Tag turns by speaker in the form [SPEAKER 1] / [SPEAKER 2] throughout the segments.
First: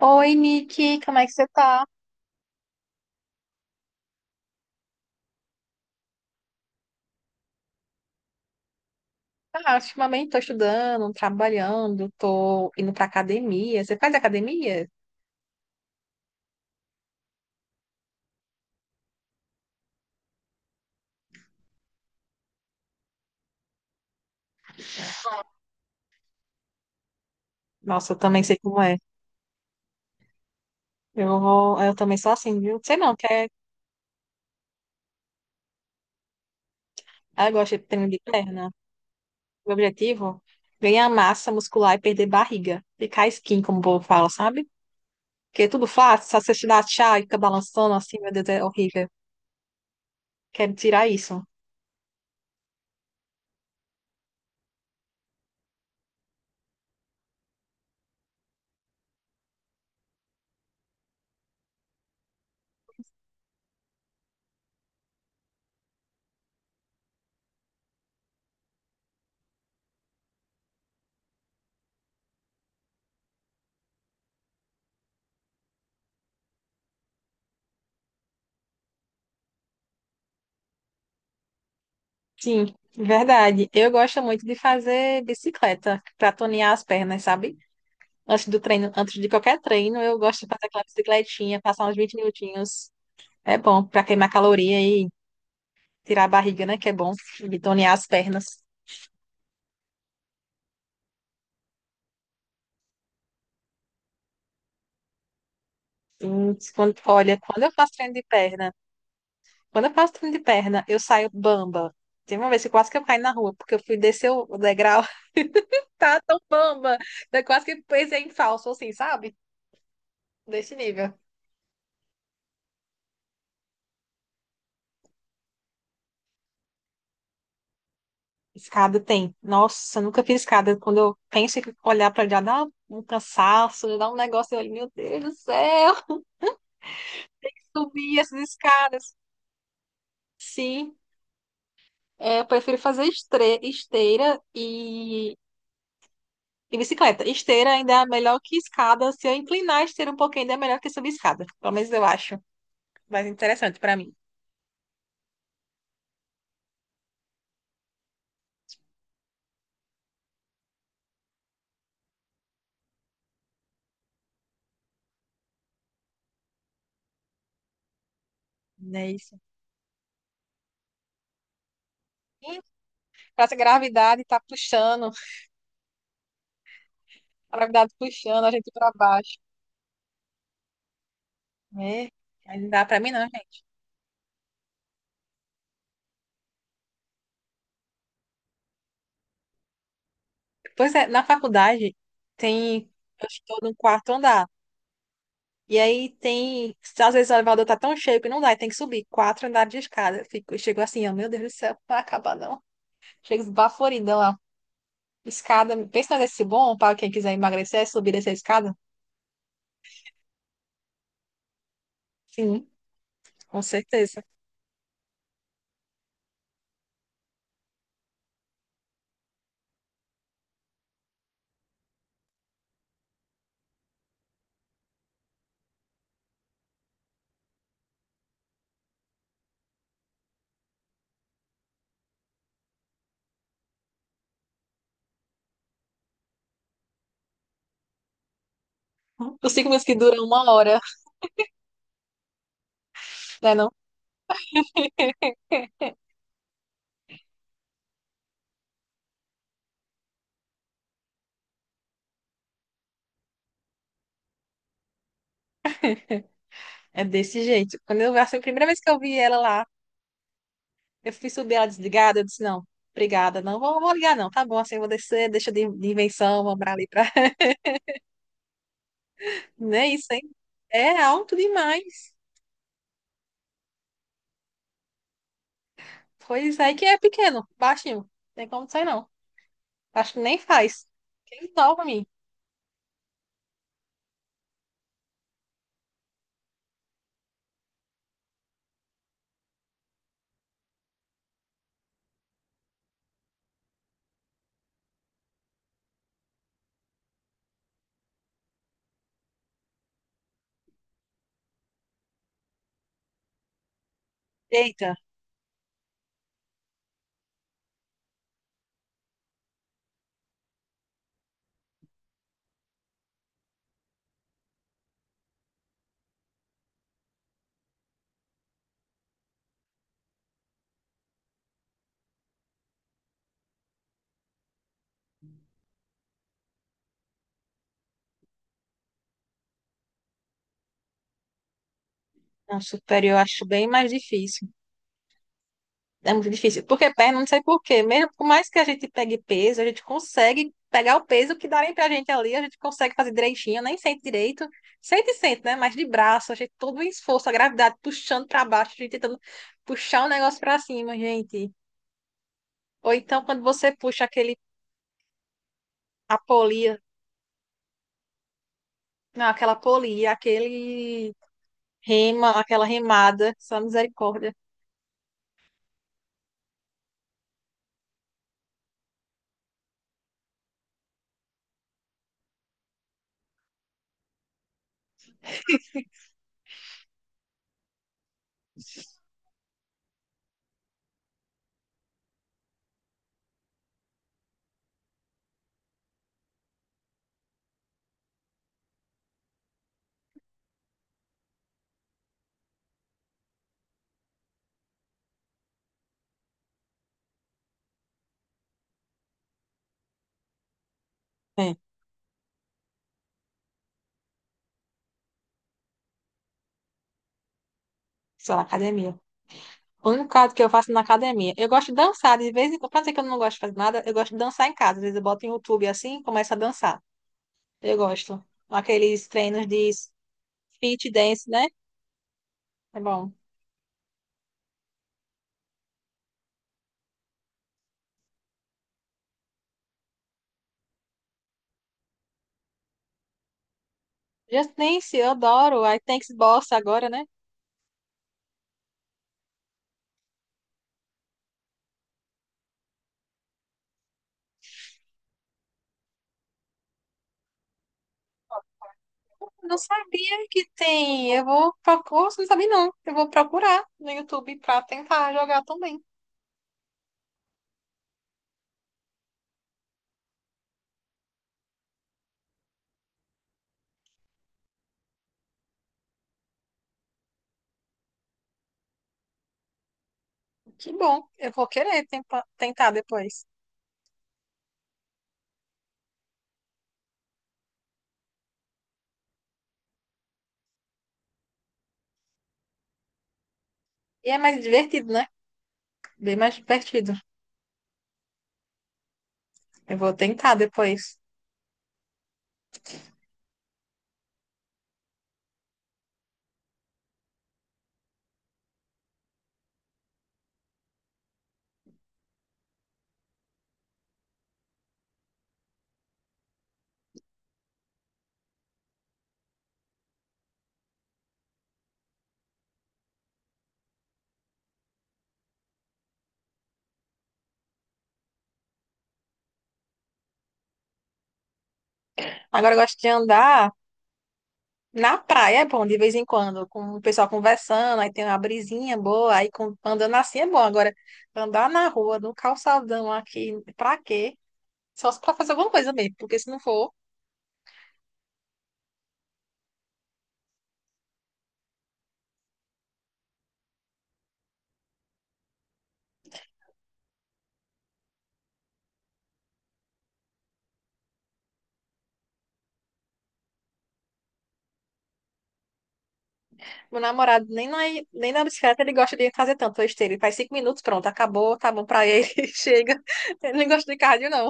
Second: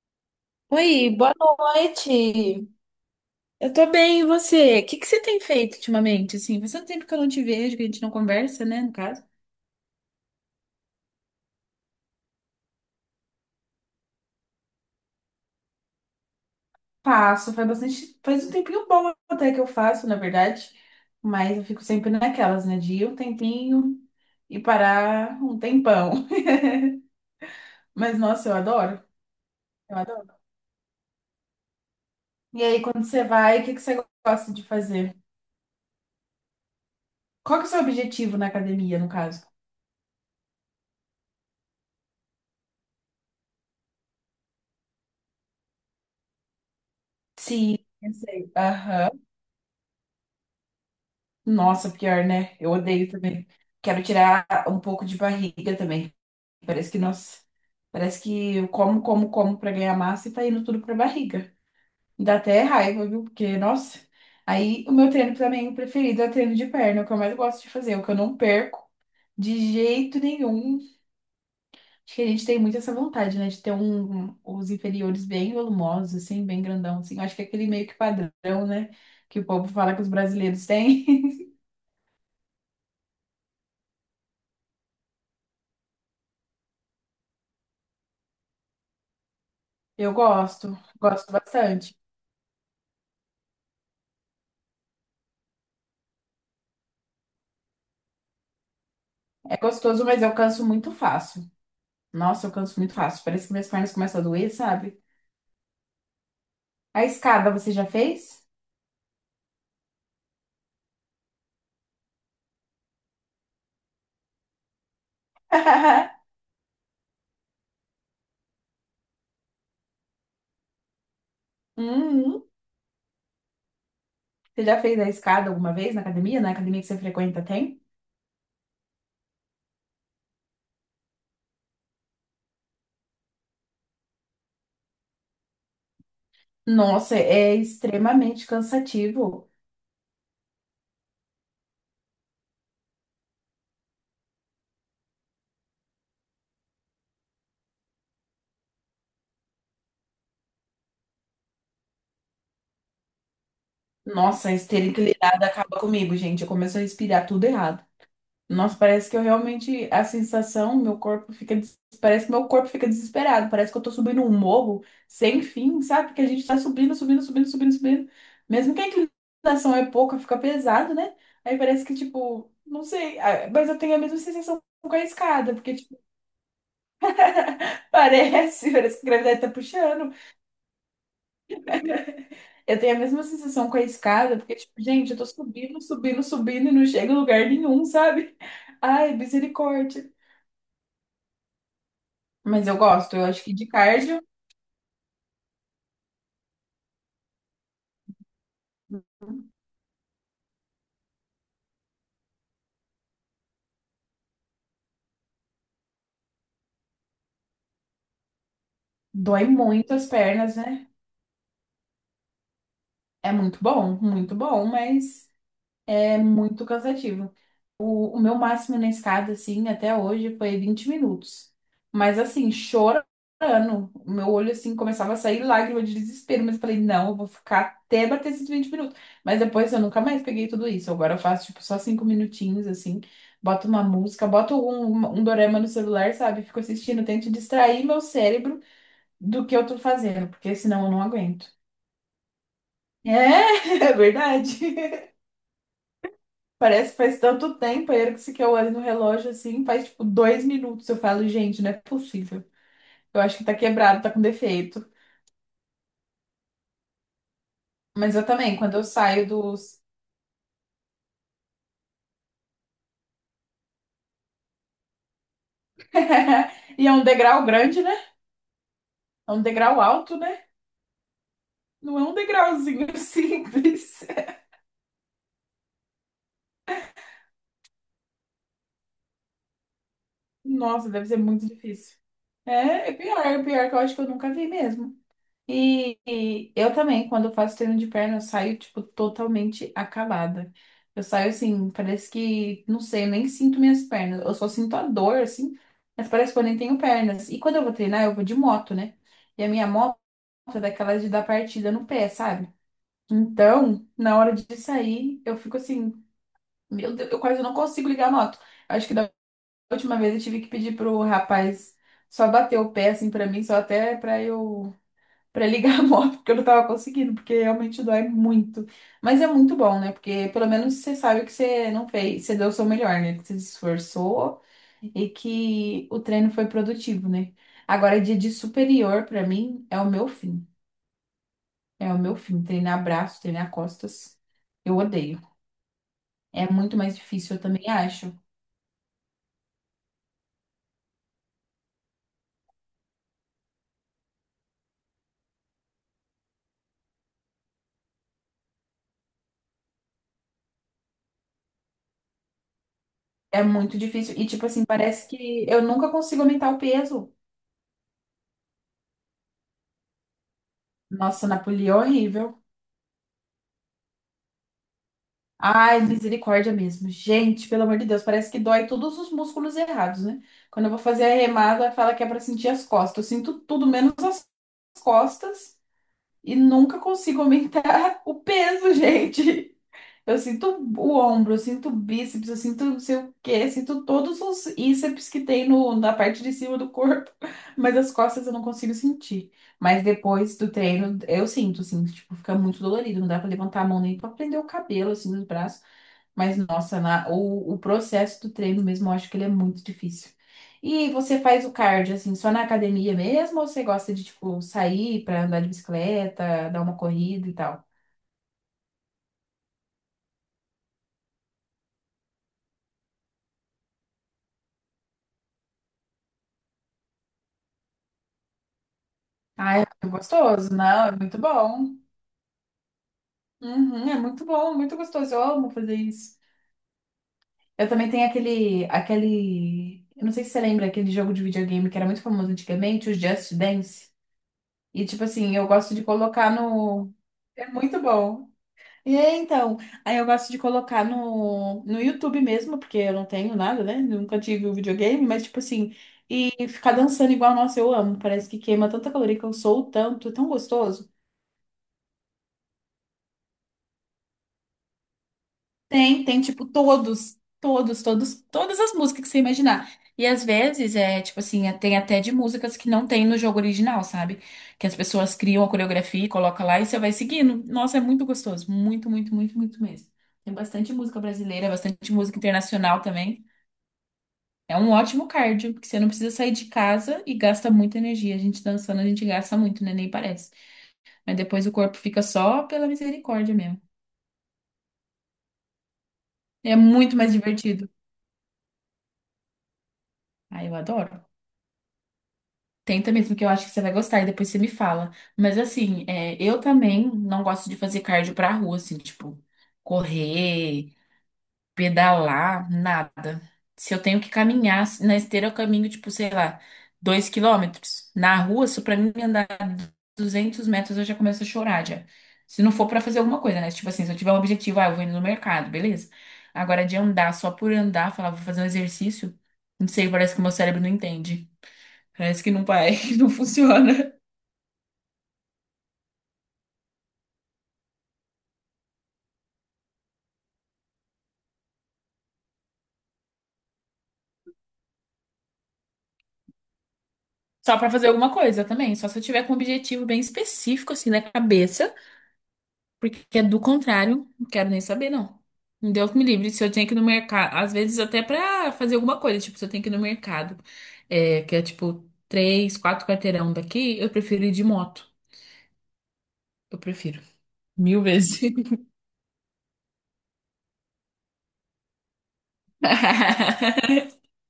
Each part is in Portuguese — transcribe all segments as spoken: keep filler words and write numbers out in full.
[SPEAKER 1] Oi, Nick,
[SPEAKER 2] Oi,
[SPEAKER 1] como é que
[SPEAKER 2] boa
[SPEAKER 1] você tá?
[SPEAKER 2] noite. Eu tô bem, e você? O que que você tem feito ultimamente? Assim, faz tanto tempo que eu não te vejo, que a gente não conversa, né, no caso.
[SPEAKER 1] Ah, ultimamente tô estudando, trabalhando, tô indo pra academia. Você faz academia?
[SPEAKER 2] Faço, faz bastante, faz um tempinho bom até que eu faço, na verdade, mas eu fico sempre naquelas, né, de ir um tempinho e parar um tempão.
[SPEAKER 1] Nossa, eu
[SPEAKER 2] Mas
[SPEAKER 1] também
[SPEAKER 2] nossa, eu
[SPEAKER 1] sei como é.
[SPEAKER 2] adoro, eu adoro.
[SPEAKER 1] Eu vou, eu também sou assim,
[SPEAKER 2] E
[SPEAKER 1] viu?
[SPEAKER 2] aí,
[SPEAKER 1] Sei
[SPEAKER 2] quando
[SPEAKER 1] não,
[SPEAKER 2] você
[SPEAKER 1] quer?
[SPEAKER 2] vai, o que que você gosta de fazer?
[SPEAKER 1] Ah, eu
[SPEAKER 2] Qual que é o
[SPEAKER 1] gosto
[SPEAKER 2] seu
[SPEAKER 1] de treino de
[SPEAKER 2] objetivo na
[SPEAKER 1] perna.
[SPEAKER 2] academia, no caso?
[SPEAKER 1] Meu objetivo, ganhar massa muscular e perder barriga. Ficar skin como o povo fala, sabe? Porque é tudo fácil, só você te dá chá e fica
[SPEAKER 2] Sim.
[SPEAKER 1] balançando
[SPEAKER 2] Eu
[SPEAKER 1] assim, meu Deus,
[SPEAKER 2] sei.
[SPEAKER 1] é horrível.
[SPEAKER 2] Aham.
[SPEAKER 1] Quero tirar isso.
[SPEAKER 2] Nossa, pior, né? Eu odeio também. Quero tirar um pouco de barriga também. Parece que, nossa, parece que eu como, como, como pra ganhar massa e tá indo tudo pra barriga. Dá até raiva, viu? Porque, nossa. Aí o meu treino também o preferido é o treino de perna, é o que eu mais gosto de fazer, é o que eu não perco de jeito nenhum. Acho que a gente tem muito essa vontade, né? De ter um, os inferiores bem volumosos, assim, bem grandão, assim. Eu acho que é aquele meio que padrão, né? Que o povo fala que os brasileiros têm.
[SPEAKER 1] Sim, verdade. Eu gosto muito de fazer bicicleta pra tonear as pernas, sabe? Antes do treino, antes de qualquer treino,
[SPEAKER 2] Eu
[SPEAKER 1] eu gosto de fazer
[SPEAKER 2] gosto,
[SPEAKER 1] aquela
[SPEAKER 2] gosto
[SPEAKER 1] bicicletinha, passar
[SPEAKER 2] bastante.
[SPEAKER 1] uns vinte minutinhos. É bom para queimar caloria e tirar a barriga, né? Que é bom e tonear as pernas.
[SPEAKER 2] É gostoso, mas eu canso muito fácil. Nossa, eu canso muito fácil. Parece que minhas pernas começam a doer, sabe?
[SPEAKER 1] Hum, quando-
[SPEAKER 2] A
[SPEAKER 1] Olha,
[SPEAKER 2] escada
[SPEAKER 1] quando eu
[SPEAKER 2] você já
[SPEAKER 1] faço treino de
[SPEAKER 2] fez?
[SPEAKER 1] perna, quando eu faço treino de perna, eu saio bamba. Teve uma vez que quase que eu caí na rua, porque eu fui descer o o degrau, tá tão bamba. Eu quase que pensei em falso, assim, sabe? Desse nível.
[SPEAKER 2] Uhum. Você já fez a escada alguma vez na academia? Na academia que você frequenta tem?
[SPEAKER 1] Escada tem. Nossa, eu nunca fiz escada. Quando eu penso em olhar para já dá um cansaço, dá um negócio ali, meu Deus do céu,
[SPEAKER 2] Nossa, é
[SPEAKER 1] subir essas
[SPEAKER 2] extremamente
[SPEAKER 1] escadas.
[SPEAKER 2] cansativo.
[SPEAKER 1] Sim, é, eu prefiro fazer estre- esteira e, e bicicleta. Esteira ainda é melhor que escada. Se eu inclinar a esteira um pouquinho, ainda é melhor que subir escada. Pelo menos eu acho mais interessante para mim.
[SPEAKER 2] Nossa, a esteira inclinada acaba comigo, gente. Eu começo a respirar tudo errado. Nossa, parece que eu realmente, a sensação, meu corpo fica, des- parece que meu corpo fica desesperado, parece que eu tô subindo um morro sem fim, sabe? Porque a gente tá subindo, subindo, subindo, subindo, subindo. Mesmo que a
[SPEAKER 1] Não é isso?
[SPEAKER 2] inclinação é pouca, fica pesado, né? Aí parece que, tipo,
[SPEAKER 1] Sim,
[SPEAKER 2] não sei, ah,
[SPEAKER 1] parece a
[SPEAKER 2] mas eu tenho a mesma
[SPEAKER 1] gravidade tá
[SPEAKER 2] sensação com a
[SPEAKER 1] puxando,
[SPEAKER 2] escada, porque, tipo,
[SPEAKER 1] a gravidade puxando a gente
[SPEAKER 2] parece,
[SPEAKER 1] para
[SPEAKER 2] parece que a
[SPEAKER 1] baixo.
[SPEAKER 2] gravidade tá puxando.
[SPEAKER 1] É, aí não
[SPEAKER 2] Eu
[SPEAKER 1] dá
[SPEAKER 2] tenho a
[SPEAKER 1] para mim
[SPEAKER 2] mesma
[SPEAKER 1] não.
[SPEAKER 2] sensação com a escada, porque, tipo, gente, eu tô subindo, subindo, subindo e não chego em lugar nenhum, sabe? Ai, misericórdia.
[SPEAKER 1] Pois é, na faculdade
[SPEAKER 2] Mas eu
[SPEAKER 1] tem.
[SPEAKER 2] gosto, eu
[SPEAKER 1] Eu
[SPEAKER 2] acho que
[SPEAKER 1] estou
[SPEAKER 2] de
[SPEAKER 1] no quarto
[SPEAKER 2] cardio.
[SPEAKER 1] andar. E aí tem. Se Às vezes o elevador tá tão cheio que não dá, e tem que subir quatro andares de escada. Eu fico, eu chego assim, ó, meu Deus do céu, não vai acabar não. Chego esbaforida lá. Escada, pensa nesse bom para quem quiser emagrecer, é subir essa escada?
[SPEAKER 2] Dói muito as pernas, né?
[SPEAKER 1] Sim,
[SPEAKER 2] É muito
[SPEAKER 1] com
[SPEAKER 2] bom,
[SPEAKER 1] certeza.
[SPEAKER 2] muito bom, mas é muito cansativo. O, o meu máximo na escada, assim, até hoje foi vinte minutos. Mas, assim, chorando, o meu olho, assim, começava a sair lágrima de desespero. Mas eu falei, não, eu vou ficar até bater esses vinte minutos. Mas depois eu nunca mais peguei tudo isso. Agora eu faço, tipo, só cinco minutinhos, assim, boto uma música, boto um, um dorama no celular, sabe? Fico assistindo, tento distrair meu cérebro do
[SPEAKER 1] Os
[SPEAKER 2] que eu
[SPEAKER 1] cinco
[SPEAKER 2] tô
[SPEAKER 1] minutos que duram
[SPEAKER 2] fazendo,
[SPEAKER 1] uma
[SPEAKER 2] porque
[SPEAKER 1] hora,
[SPEAKER 2] senão eu não aguento.
[SPEAKER 1] né, não?
[SPEAKER 2] É, é verdade. Parece que faz tanto tempo, aí a hora que você- que eu olho no relógio assim, faz tipo dois minutos. Eu falo, gente, não é possível. Eu acho que tá quebrado, tá com defeito.
[SPEAKER 1] É desse jeito. Quando
[SPEAKER 2] Mas
[SPEAKER 1] eu,
[SPEAKER 2] eu
[SPEAKER 1] assim, a
[SPEAKER 2] também,
[SPEAKER 1] primeira
[SPEAKER 2] quando
[SPEAKER 1] vez
[SPEAKER 2] eu
[SPEAKER 1] que eu vi
[SPEAKER 2] saio
[SPEAKER 1] ela lá,
[SPEAKER 2] dos.
[SPEAKER 1] eu fui subir ela desligada, eu disse, não, obrigada, não vou, vou ligar não, tá bom, assim, eu vou descer, deixa de, de invenção, vou pra ali
[SPEAKER 2] E é um
[SPEAKER 1] pra.
[SPEAKER 2] degrau grande, né? É um degrau
[SPEAKER 1] Né, isso
[SPEAKER 2] alto,
[SPEAKER 1] aí
[SPEAKER 2] né?
[SPEAKER 1] é alto
[SPEAKER 2] Não é
[SPEAKER 1] demais.
[SPEAKER 2] um degrauzinho simples.
[SPEAKER 1] Pois aí que é pequeno, baixinho. Não tem como sair, não. Acho que nem faz.
[SPEAKER 2] Nossa, deve ser muito
[SPEAKER 1] Quem topa
[SPEAKER 2] difícil.
[SPEAKER 1] mim?
[SPEAKER 2] É, é pior, é pior que eu acho que eu nunca vi mesmo. E, e eu também, quando eu faço treino de perna, eu saio, tipo, totalmente acabada. Eu saio assim, parece que, não sei, eu nem sinto minhas pernas. Eu só sinto a dor, assim, mas parece que eu nem tenho pernas. E quando eu vou treinar, eu vou de moto, né? E a minha moto é daquelas de dar partida no pé, sabe? Então, na hora de
[SPEAKER 1] Eita,
[SPEAKER 2] sair, eu fico assim, meu Deus, eu quase não consigo ligar a moto. Acho que da última vez eu tive que pedir pro rapaz só bater o pé, assim, pra mim, só até pra eu pra ligar a moto, porque eu não tava conseguindo, porque realmente dói muito. Mas é muito bom, né? Porque pelo menos você sabe que você não fez, você deu o seu melhor, né? Que você se esforçou e que o treino foi produtivo, né? Agora, dia de superior, pra mim, é o meu fim. É o meu fim.
[SPEAKER 1] não,
[SPEAKER 2] Treinar
[SPEAKER 1] superior eu
[SPEAKER 2] braço,
[SPEAKER 1] acho
[SPEAKER 2] treinar
[SPEAKER 1] bem mais
[SPEAKER 2] costas,
[SPEAKER 1] difícil.
[SPEAKER 2] eu odeio.
[SPEAKER 1] É muito
[SPEAKER 2] É
[SPEAKER 1] difícil.
[SPEAKER 2] muito
[SPEAKER 1] Porque
[SPEAKER 2] mais
[SPEAKER 1] perna, não
[SPEAKER 2] difícil,
[SPEAKER 1] sei
[SPEAKER 2] eu
[SPEAKER 1] por
[SPEAKER 2] também
[SPEAKER 1] quê. Mesmo
[SPEAKER 2] acho.
[SPEAKER 1] por mais que a gente pegue peso, a gente consegue pegar o peso que darem pra gente ali, a gente consegue fazer direitinho, nem sente direito. Sente, sente, né? Mas de braço, a gente todo o esforço, a gravidade puxando pra baixo, a gente tentando puxar o negócio pra cima, gente. Ou então quando
[SPEAKER 2] É
[SPEAKER 1] você
[SPEAKER 2] muito
[SPEAKER 1] puxa
[SPEAKER 2] difícil. E,
[SPEAKER 1] aquele.
[SPEAKER 2] tipo assim, parece que eu nunca
[SPEAKER 1] A
[SPEAKER 2] consigo aumentar o
[SPEAKER 1] polia,
[SPEAKER 2] peso.
[SPEAKER 1] não, aquela polia, aquele
[SPEAKER 2] Nossa, Napoleão é
[SPEAKER 1] rema,
[SPEAKER 2] horrível.
[SPEAKER 1] aquela remada, só misericórdia.
[SPEAKER 2] Ai, misericórdia mesmo. Gente, pelo amor de Deus, parece que dói todos os músculos errados, né? Quando eu vou fazer a remada, fala que é pra sentir as costas. Eu sinto tudo menos as costas e nunca consigo aumentar o peso, gente. Eu sinto o ombro, eu sinto o bíceps, eu sinto não sei o quê, eu sinto todos os íceps que tem no, na parte de cima do corpo, mas as costas eu não consigo sentir. Mas depois do treino, eu sinto, assim, tipo, fica muito dolorido, não dá pra levantar a mão nem pra prender o cabelo, assim, nos braços. Mas, nossa, na- o, o processo do treino mesmo, eu acho que ele é muito difícil. E você faz o
[SPEAKER 1] É,
[SPEAKER 2] cardio, assim, só na academia mesmo? Ou você gosta de, tipo, sair pra andar de bicicleta, dar uma corrida e tal?
[SPEAKER 1] só na academia. O único caso que eu faço na academia. Eu gosto de dançar, de vez em quando. Pra dizer que eu não gosto de fazer nada, eu gosto de dançar em casa. Às vezes eu boto em YouTube assim e começo a dançar. Eu gosto. Aqueles treinos
[SPEAKER 2] Ah, é
[SPEAKER 1] de
[SPEAKER 2] muito gostoso. Não,
[SPEAKER 1] fit
[SPEAKER 2] é muito
[SPEAKER 1] dance, né?
[SPEAKER 2] bom.
[SPEAKER 1] É bom.
[SPEAKER 2] Uhum, é muito bom, muito gostoso. Eu amo fazer isso. Eu também tenho aquele, aquele... Eu não sei se você lembra, aquele jogo de videogame que era muito famoso antigamente, o Just Dance.
[SPEAKER 1] Just
[SPEAKER 2] E,
[SPEAKER 1] Dance,
[SPEAKER 2] tipo
[SPEAKER 1] eu
[SPEAKER 2] assim, eu
[SPEAKER 1] adoro.
[SPEAKER 2] gosto
[SPEAKER 1] I
[SPEAKER 2] de
[SPEAKER 1] Thanks
[SPEAKER 2] colocar
[SPEAKER 1] Bossa agora,
[SPEAKER 2] no...
[SPEAKER 1] né?
[SPEAKER 2] É muito bom. E aí, então, aí eu gosto de colocar no, no, YouTube mesmo, porque eu não tenho nada, né? Nunca tive um videogame, mas tipo assim, e ficar dançando igual, nossa, eu amo. Parece que queima tanta caloria que eu
[SPEAKER 1] Não
[SPEAKER 2] sou tanto, é
[SPEAKER 1] sabia
[SPEAKER 2] tão
[SPEAKER 1] que
[SPEAKER 2] gostoso.
[SPEAKER 1] tem. Eu vou procurar. Não sabia, não. Eu vou procurar no YouTube pra tentar jogar também.
[SPEAKER 2] Tem, tem tipo todos, todos, todos, todas as músicas que você imaginar. E às vezes é tipo assim, é- tem até de músicas que não tem no jogo original, sabe? Que as pessoas criam a coreografia e colocam lá e você vai seguindo. Nossa, é muito gostoso, muito, muito, muito, muito mesmo. Tem
[SPEAKER 1] Que
[SPEAKER 2] bastante música
[SPEAKER 1] bom, eu vou
[SPEAKER 2] brasileira,
[SPEAKER 1] querer
[SPEAKER 2] bastante música
[SPEAKER 1] tempa- tentar
[SPEAKER 2] internacional
[SPEAKER 1] depois.
[SPEAKER 2] também. É um ótimo cardio, porque você não precisa sair de casa e gasta muita energia. A gente dançando, a gente gasta muito, né? Nem parece. Mas depois o corpo fica só pela misericórdia mesmo.
[SPEAKER 1] E é mais divertido, né? Bem mais
[SPEAKER 2] É
[SPEAKER 1] divertido.
[SPEAKER 2] muito mais divertido.
[SPEAKER 1] Eu vou tentar
[SPEAKER 2] Ah, eu
[SPEAKER 1] depois.
[SPEAKER 2] adoro. Tenta mesmo, que eu acho que você vai gostar e depois você me fala. Mas assim, é, eu também não gosto de fazer cardio pra rua, assim, tipo, correr, pedalar, nada. Se eu tenho que caminhar na esteira, eu caminho, tipo, sei lá, dois quilômetros. Na rua, isso pra mim andar. Duzentos metros eu já começo a chorar já. Se não for pra fazer alguma coisa, né? Tipo assim, se eu tiver um objetivo, ah, eu vou indo no mercado, beleza. Agora de andar só por andar, falar, vou fazer um exercício, não sei, parece que o meu cérebro não entende. Parece que não
[SPEAKER 1] Agora eu
[SPEAKER 2] vai,
[SPEAKER 1] gosto de
[SPEAKER 2] não
[SPEAKER 1] andar
[SPEAKER 2] funciona.
[SPEAKER 1] na praia, é bom, de vez em quando, com o pessoal conversando, aí tem uma brisinha boa, aí com- andando assim é bom. Agora, andar na rua, no calçadão aqui, pra quê? Só se pra fazer alguma coisa mesmo, porque se não for,
[SPEAKER 2] Só pra fazer alguma coisa também, só se eu tiver com um objetivo bem específico assim na cabeça. Porque é do contrário, não quero nem saber, não. Um Deus me livre. Se eu tenho que ir no mercado, às vezes até pra fazer alguma coisa, tipo, se eu tenho que ir no mercado, é, que é tipo três, quatro quarteirão daqui, eu prefiro ir de moto. Eu
[SPEAKER 1] meu
[SPEAKER 2] prefiro.
[SPEAKER 1] namorado nem na,
[SPEAKER 2] Mil
[SPEAKER 1] nem
[SPEAKER 2] vezes.
[SPEAKER 1] na bicicleta ele gosta de fazer tanto esteira. Ele faz cinco minutos, pronto, acabou, tá bom pra ele, chega. Ele não gosta de cardio, não.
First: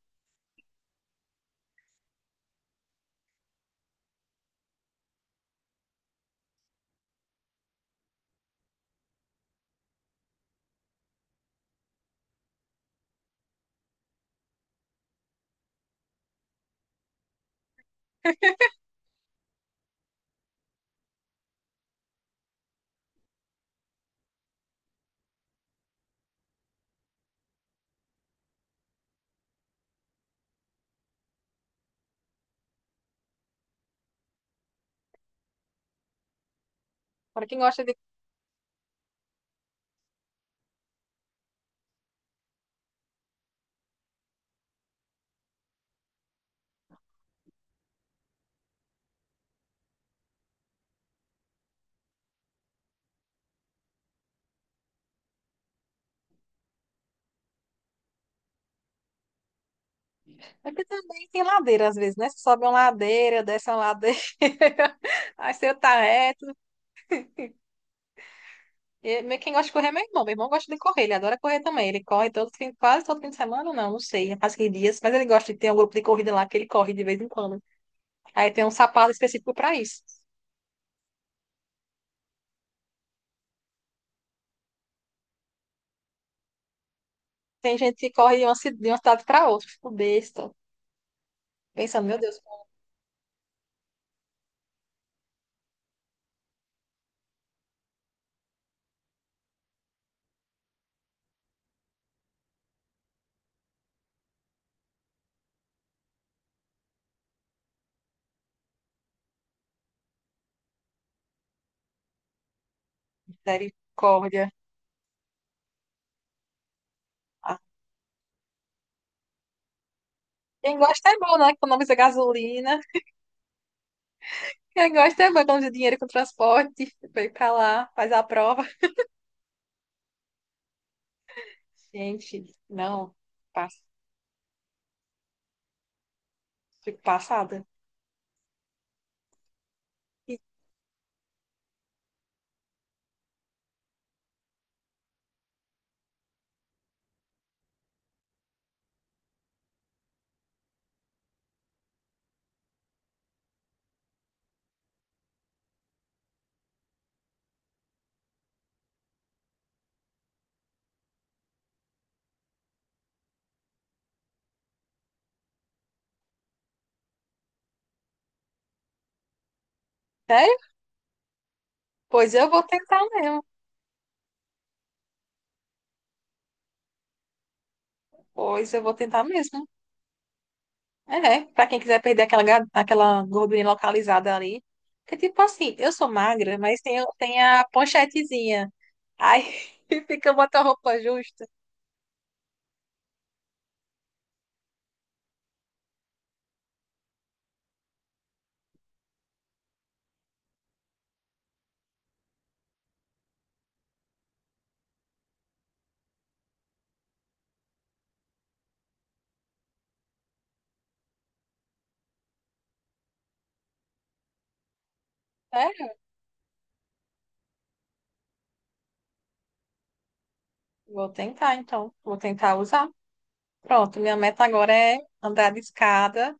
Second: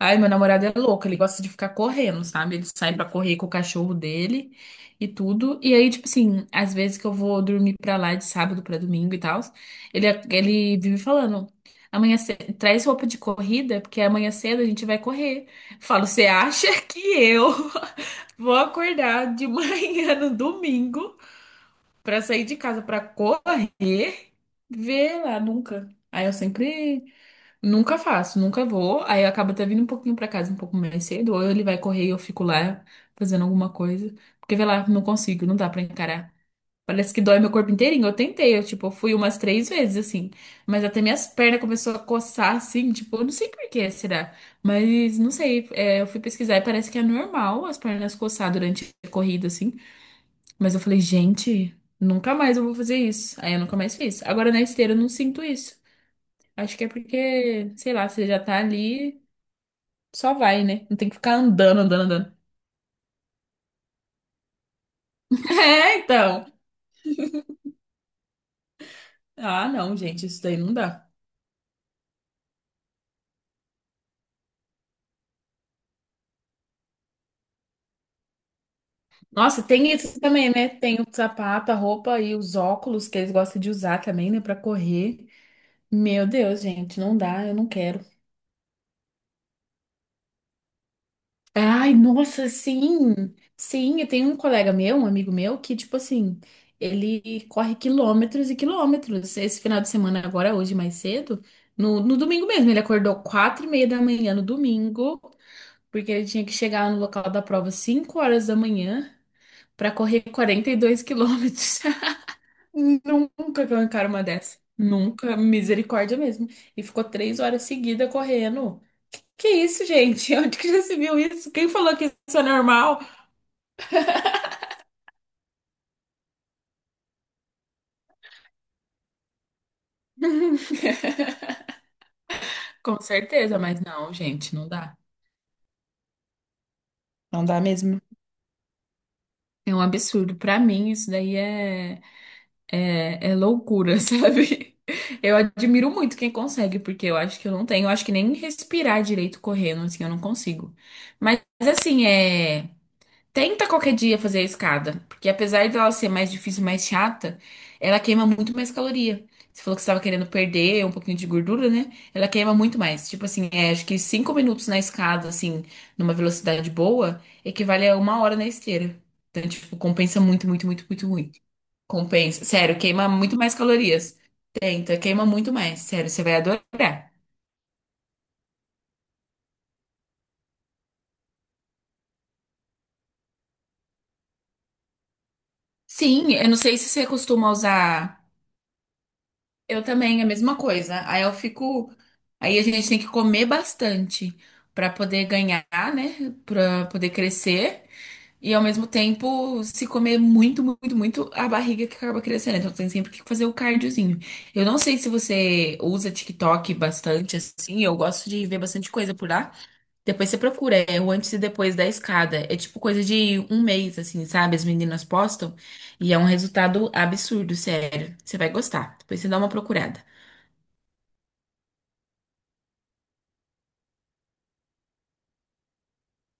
[SPEAKER 2] Ai, meu namorado é louco, ele gosta de ficar correndo, sabe? Ele sai pra correr com o cachorro dele e tudo. E aí, tipo assim, às vezes que eu vou dormir pra lá de sábado pra domingo e tal, ele, ele vive falando: amanhã cedo, traz roupa de corrida, porque amanhã cedo a gente vai correr. Eu falo, você acha que eu vou acordar de manhã no domingo pra sair de casa pra correr? Vê lá, nunca. Aí eu sempre nunca faço, nunca vou. Aí eu acabo até vindo um pouquinho pra casa um pouco mais cedo, ou ele vai correr e eu fico lá fazendo alguma coisa. Porque, vai lá, não consigo, não dá pra encarar. Parece que dói
[SPEAKER 1] Para
[SPEAKER 2] meu
[SPEAKER 1] quem
[SPEAKER 2] corpo
[SPEAKER 1] gosta de.
[SPEAKER 2] inteirinho. Eu tentei, eu, tipo, fui umas três vezes, assim. Mas até minhas pernas começou a coçar, assim, tipo, eu não sei por que será. Mas, não sei, é, eu fui pesquisar e parece que é normal as pernas coçar durante a corrida, assim. Mas eu falei, gente, nunca mais eu vou fazer isso. Aí eu nunca mais fiz. Agora na esteira eu não sinto isso. Acho que é porque, sei lá, você já tá ali, só vai,
[SPEAKER 1] É que
[SPEAKER 2] né? Não tem que
[SPEAKER 1] também
[SPEAKER 2] ficar
[SPEAKER 1] tem
[SPEAKER 2] andando,
[SPEAKER 1] ladeira às
[SPEAKER 2] andando,
[SPEAKER 1] vezes, né?
[SPEAKER 2] andando.
[SPEAKER 1] Você sobe uma ladeira, desce uma ladeira, aí você
[SPEAKER 2] É,
[SPEAKER 1] tá
[SPEAKER 2] então.
[SPEAKER 1] reto. E me- quem gosta
[SPEAKER 2] Ah,
[SPEAKER 1] de correr é
[SPEAKER 2] não,
[SPEAKER 1] meu irmão.
[SPEAKER 2] gente,
[SPEAKER 1] Meu
[SPEAKER 2] isso
[SPEAKER 1] irmão
[SPEAKER 2] daí
[SPEAKER 1] gosta
[SPEAKER 2] não
[SPEAKER 1] de correr,
[SPEAKER 2] dá.
[SPEAKER 1] ele adora correr também. Ele corre todo fim, quase todo fim de semana, não, não sei, faz que dias, mas ele gosta de ter um grupo de corrida lá que ele corre de vez em quando. Aí tem um sapato específico
[SPEAKER 2] Nossa,
[SPEAKER 1] para
[SPEAKER 2] tem
[SPEAKER 1] isso.
[SPEAKER 2] isso também, né? Tem o sapato, a roupa e os óculos que eles gostam de usar também, né, pra correr. Meu Deus, gente, não dá, eu não
[SPEAKER 1] Tem gente
[SPEAKER 2] quero.
[SPEAKER 1] que corre de uma ci- de uma cidade para outra, fico besta,
[SPEAKER 2] Ai,
[SPEAKER 1] pensando, meu Deus,
[SPEAKER 2] nossa, sim. Sim, eu tenho um colega meu, um amigo meu, que, tipo assim, ele corre quilômetros e quilômetros. Esse final de semana, agora, hoje, mais cedo, no, no domingo mesmo. Ele acordou quatro e meia da manhã no domingo, porque ele tinha que chegar no local da prova cinco horas da manhã para correr quarenta e dois quilômetros. Nunca que eu encaro uma
[SPEAKER 1] misericórdia.
[SPEAKER 2] dessa. Nunca, misericórdia mesmo. E ficou três
[SPEAKER 1] Ah,
[SPEAKER 2] horas seguidas correndo. Que, que isso, gente? Onde que
[SPEAKER 1] quem
[SPEAKER 2] já se
[SPEAKER 1] gosta é
[SPEAKER 2] viu
[SPEAKER 1] bom, né?
[SPEAKER 2] isso?
[SPEAKER 1] Que
[SPEAKER 2] Quem
[SPEAKER 1] economiza
[SPEAKER 2] falou que isso é
[SPEAKER 1] gasolina.
[SPEAKER 2] normal?
[SPEAKER 1] Quem gosta é bom, economiza dinheiro com transporte. Veio pra lá, faz a prova. Gente,
[SPEAKER 2] Com
[SPEAKER 1] não,
[SPEAKER 2] certeza, mas
[SPEAKER 1] pass-
[SPEAKER 2] não, gente, não dá.
[SPEAKER 1] fico
[SPEAKER 2] Não dá
[SPEAKER 1] passada.
[SPEAKER 2] mesmo. É um absurdo.
[SPEAKER 1] E-
[SPEAKER 2] Pra mim, isso daí é, é, é loucura, sabe? Eu admiro muito quem consegue, porque eu acho que eu não tenho. Eu acho que nem respirar direito correndo, assim, eu não consigo. Mas, assim, é. Tenta qualquer dia fazer a escada, porque apesar dela ser mais difícil, mais chata, ela queima muito mais caloria. Você falou que você estava querendo perder um pouquinho de gordura, né? Ela queima muito mais. Tipo assim, é, acho que cinco minutos na escada, assim, numa velocidade boa, equivale a uma hora na esteira. Então, tipo, compensa muito,
[SPEAKER 1] Sério?
[SPEAKER 2] muito, muito, muito, muito.
[SPEAKER 1] Pois
[SPEAKER 2] Compensa.
[SPEAKER 1] eu vou
[SPEAKER 2] Sério,
[SPEAKER 1] tentar
[SPEAKER 2] queima muito
[SPEAKER 1] mesmo.
[SPEAKER 2] mais calorias. Tenta, queima muito mais. Sério, você vai adorar.
[SPEAKER 1] Pois eu vou tentar mesmo. É, né, pra quem quiser perder aquela, ga- aquela gordurinha localizada ali. Porque, tipo assim, eu sou
[SPEAKER 2] Sim, eu não
[SPEAKER 1] magra,
[SPEAKER 2] sei
[SPEAKER 1] mas
[SPEAKER 2] se
[SPEAKER 1] tem,
[SPEAKER 2] você
[SPEAKER 1] tem
[SPEAKER 2] costuma
[SPEAKER 1] a
[SPEAKER 2] usar.
[SPEAKER 1] ponchetezinha. Aí
[SPEAKER 2] Eu também, a
[SPEAKER 1] fica
[SPEAKER 2] mesma
[SPEAKER 1] botar roupa
[SPEAKER 2] coisa. Aí eu
[SPEAKER 1] justa.
[SPEAKER 2] fico. Aí a gente tem que comer bastante pra poder ganhar, né? Pra poder crescer. E ao mesmo tempo, se comer muito, muito, muito, a barriga que acaba crescendo. Então tem sempre que fazer o cardiozinho. Eu não sei se você usa TikTok bastante, assim. Eu gosto de ver bastante coisa por lá. Depois você procura, é o antes e depois da escada. É tipo coisa de um mês, assim, sabe? As meninas postam.
[SPEAKER 1] Sério?
[SPEAKER 2] E é um resultado absurdo, sério. Você vai gostar. Depois você dá uma procurada.
[SPEAKER 1] Vou tentar, então. Vou tentar usar. Pronto, minha meta agora é andar de escada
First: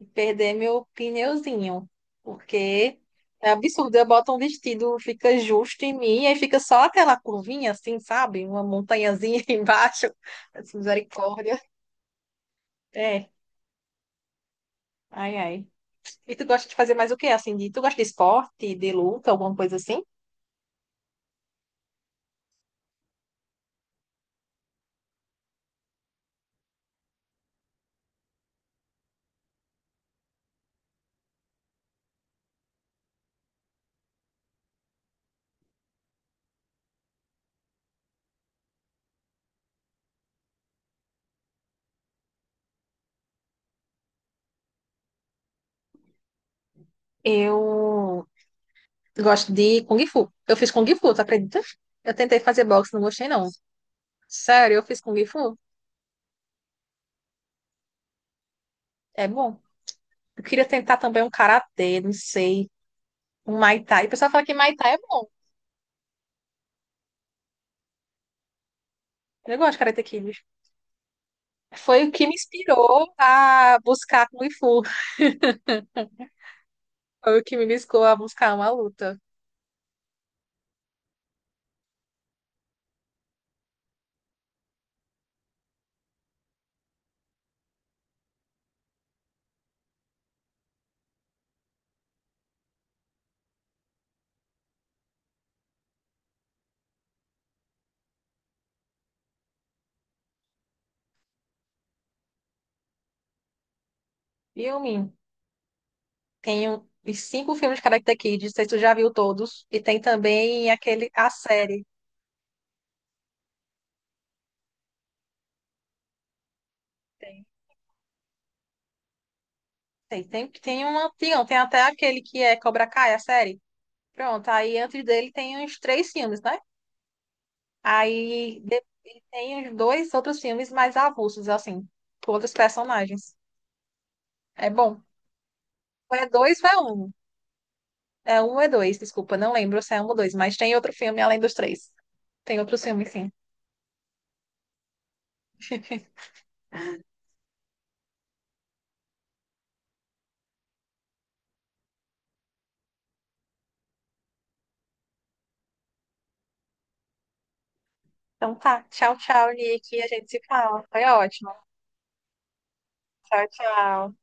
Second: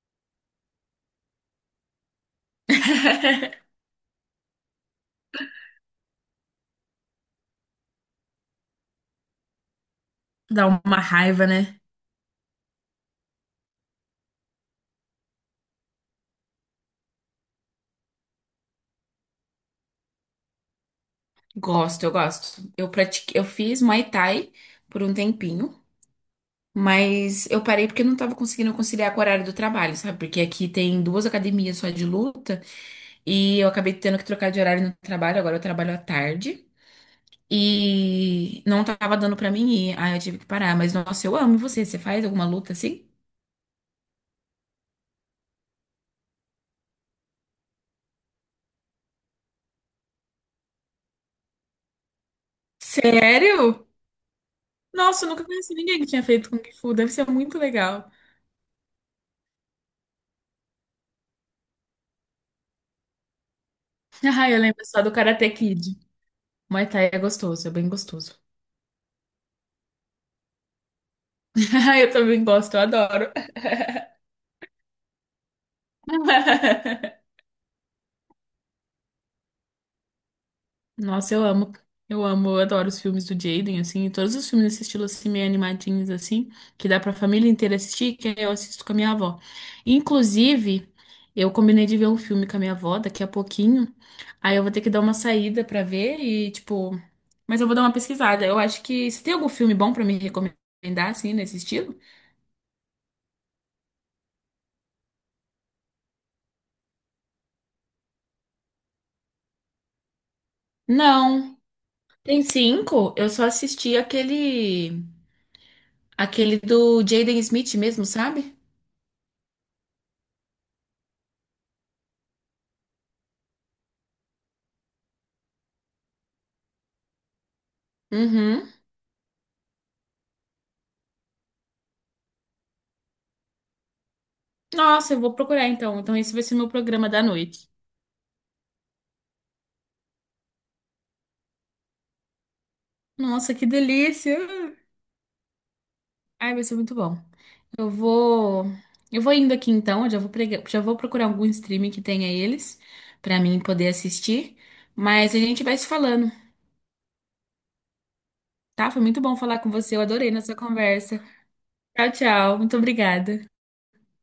[SPEAKER 1] e perder meu pneuzinho, porque é absurdo. Eu boto um vestido, fica justo em mim, e aí fica só aquela curvinha assim, sabe? Uma montanhazinha embaixo,
[SPEAKER 2] Dá
[SPEAKER 1] assim,
[SPEAKER 2] uma raiva,
[SPEAKER 1] misericórdia.
[SPEAKER 2] né?
[SPEAKER 1] É, ai, ai. E tu gosta de fazer mais o quê? Assim, de, tu gosta de esporte, de luta, alguma coisa assim?
[SPEAKER 2] Gosto, eu gosto. Eu pratiquei, eu fiz Muay Thai por um tempinho, mas eu parei porque eu não tava conseguindo conciliar com o horário do trabalho, sabe? Porque aqui tem duas academias só de luta e eu acabei tendo que trocar de horário no trabalho, agora eu trabalho à tarde e não tava dando pra mim ir. Aí eu tive que parar, mas nossa, eu amo você. Você faz alguma luta assim?
[SPEAKER 1] Eu gosto de Kung Fu. Eu fiz Kung Fu, tu acredita? Eu tentei fazer boxe, não gostei não.
[SPEAKER 2] Sério?
[SPEAKER 1] Sério, eu fiz Kung
[SPEAKER 2] Nossa, eu nunca
[SPEAKER 1] Fu?
[SPEAKER 2] conheci ninguém que tinha feito Kung Fu. Deve ser muito legal.
[SPEAKER 1] É bom. Eu queria tentar também um karatê, não sei. Um Muay Thai. O pessoal fala
[SPEAKER 2] Ah,
[SPEAKER 1] que
[SPEAKER 2] eu
[SPEAKER 1] Muay
[SPEAKER 2] lembro
[SPEAKER 1] Thai é
[SPEAKER 2] só do
[SPEAKER 1] bom.
[SPEAKER 2] Karate Kid. Muay Thai é gostoso, é bem gostoso.
[SPEAKER 1] Eu gosto de Karate Kid. Foi o
[SPEAKER 2] Eu
[SPEAKER 1] que me
[SPEAKER 2] também gosto, eu
[SPEAKER 1] inspirou
[SPEAKER 2] adoro.
[SPEAKER 1] a buscar Kung Fu. Foi o que me buscou a buscar uma luta.
[SPEAKER 2] Nossa, eu amo. Eu amo, eu adoro os filmes do Jaden, assim, e todos os filmes desse estilo, assim, meio animadinhos, assim, que dá pra família inteira assistir, que eu assisto com a minha avó. Inclusive, eu combinei de ver um filme com a minha avó daqui a pouquinho, aí eu vou ter que dar uma saída pra ver e, tipo... Mas eu vou dar uma pesquisada. Eu acho que... Você tem algum filme bom pra me recomendar, assim, nesse estilo?
[SPEAKER 1] Filme. Tenho os cinco filmes de Karate Kid. Não sei se tu já viu todos. E tem também aquele, a
[SPEAKER 2] Não.
[SPEAKER 1] série.
[SPEAKER 2] Tem cinco? Eu só assisti aquele... Aquele do Jaden
[SPEAKER 1] Tem,
[SPEAKER 2] Smith mesmo, sabe?
[SPEAKER 1] tem, tem, tem uma, tem, tem até aquele que é Cobra Kai, a série. Pronto, aí antes dele tem os três filmes, né? Aí
[SPEAKER 2] Uhum.
[SPEAKER 1] de- e tem os dois outros filmes mais avulsos, assim, com outros personagens. É bom.
[SPEAKER 2] Nossa, eu vou procurar então.
[SPEAKER 1] Ou
[SPEAKER 2] Então,
[SPEAKER 1] é
[SPEAKER 2] esse vai ser
[SPEAKER 1] dois
[SPEAKER 2] meu
[SPEAKER 1] ou é
[SPEAKER 2] programa
[SPEAKER 1] um.
[SPEAKER 2] da noite.
[SPEAKER 1] É um ou é dois, desculpa, não lembro se é um ou dois, mas tem outro filme além dos três. Tem outro filme, sim.
[SPEAKER 2] Nossa, que delícia! Ai, vai ser muito bom. Eu vou. Eu vou indo aqui então. Eu já vou, prega- já vou procurar algum streaming que tenha eles pra mim poder assistir. Mas a gente vai se falando,
[SPEAKER 1] Então tá.
[SPEAKER 2] tá? Foi
[SPEAKER 1] Tchau,
[SPEAKER 2] muito bom
[SPEAKER 1] tchau,
[SPEAKER 2] falar com você.
[SPEAKER 1] Nick.
[SPEAKER 2] Eu
[SPEAKER 1] A gente
[SPEAKER 2] adorei
[SPEAKER 1] se
[SPEAKER 2] nossa
[SPEAKER 1] fala. Foi
[SPEAKER 2] conversa.
[SPEAKER 1] ótimo.
[SPEAKER 2] Tchau, tchau. Muito
[SPEAKER 1] Tchau,
[SPEAKER 2] obrigada.
[SPEAKER 1] tchau.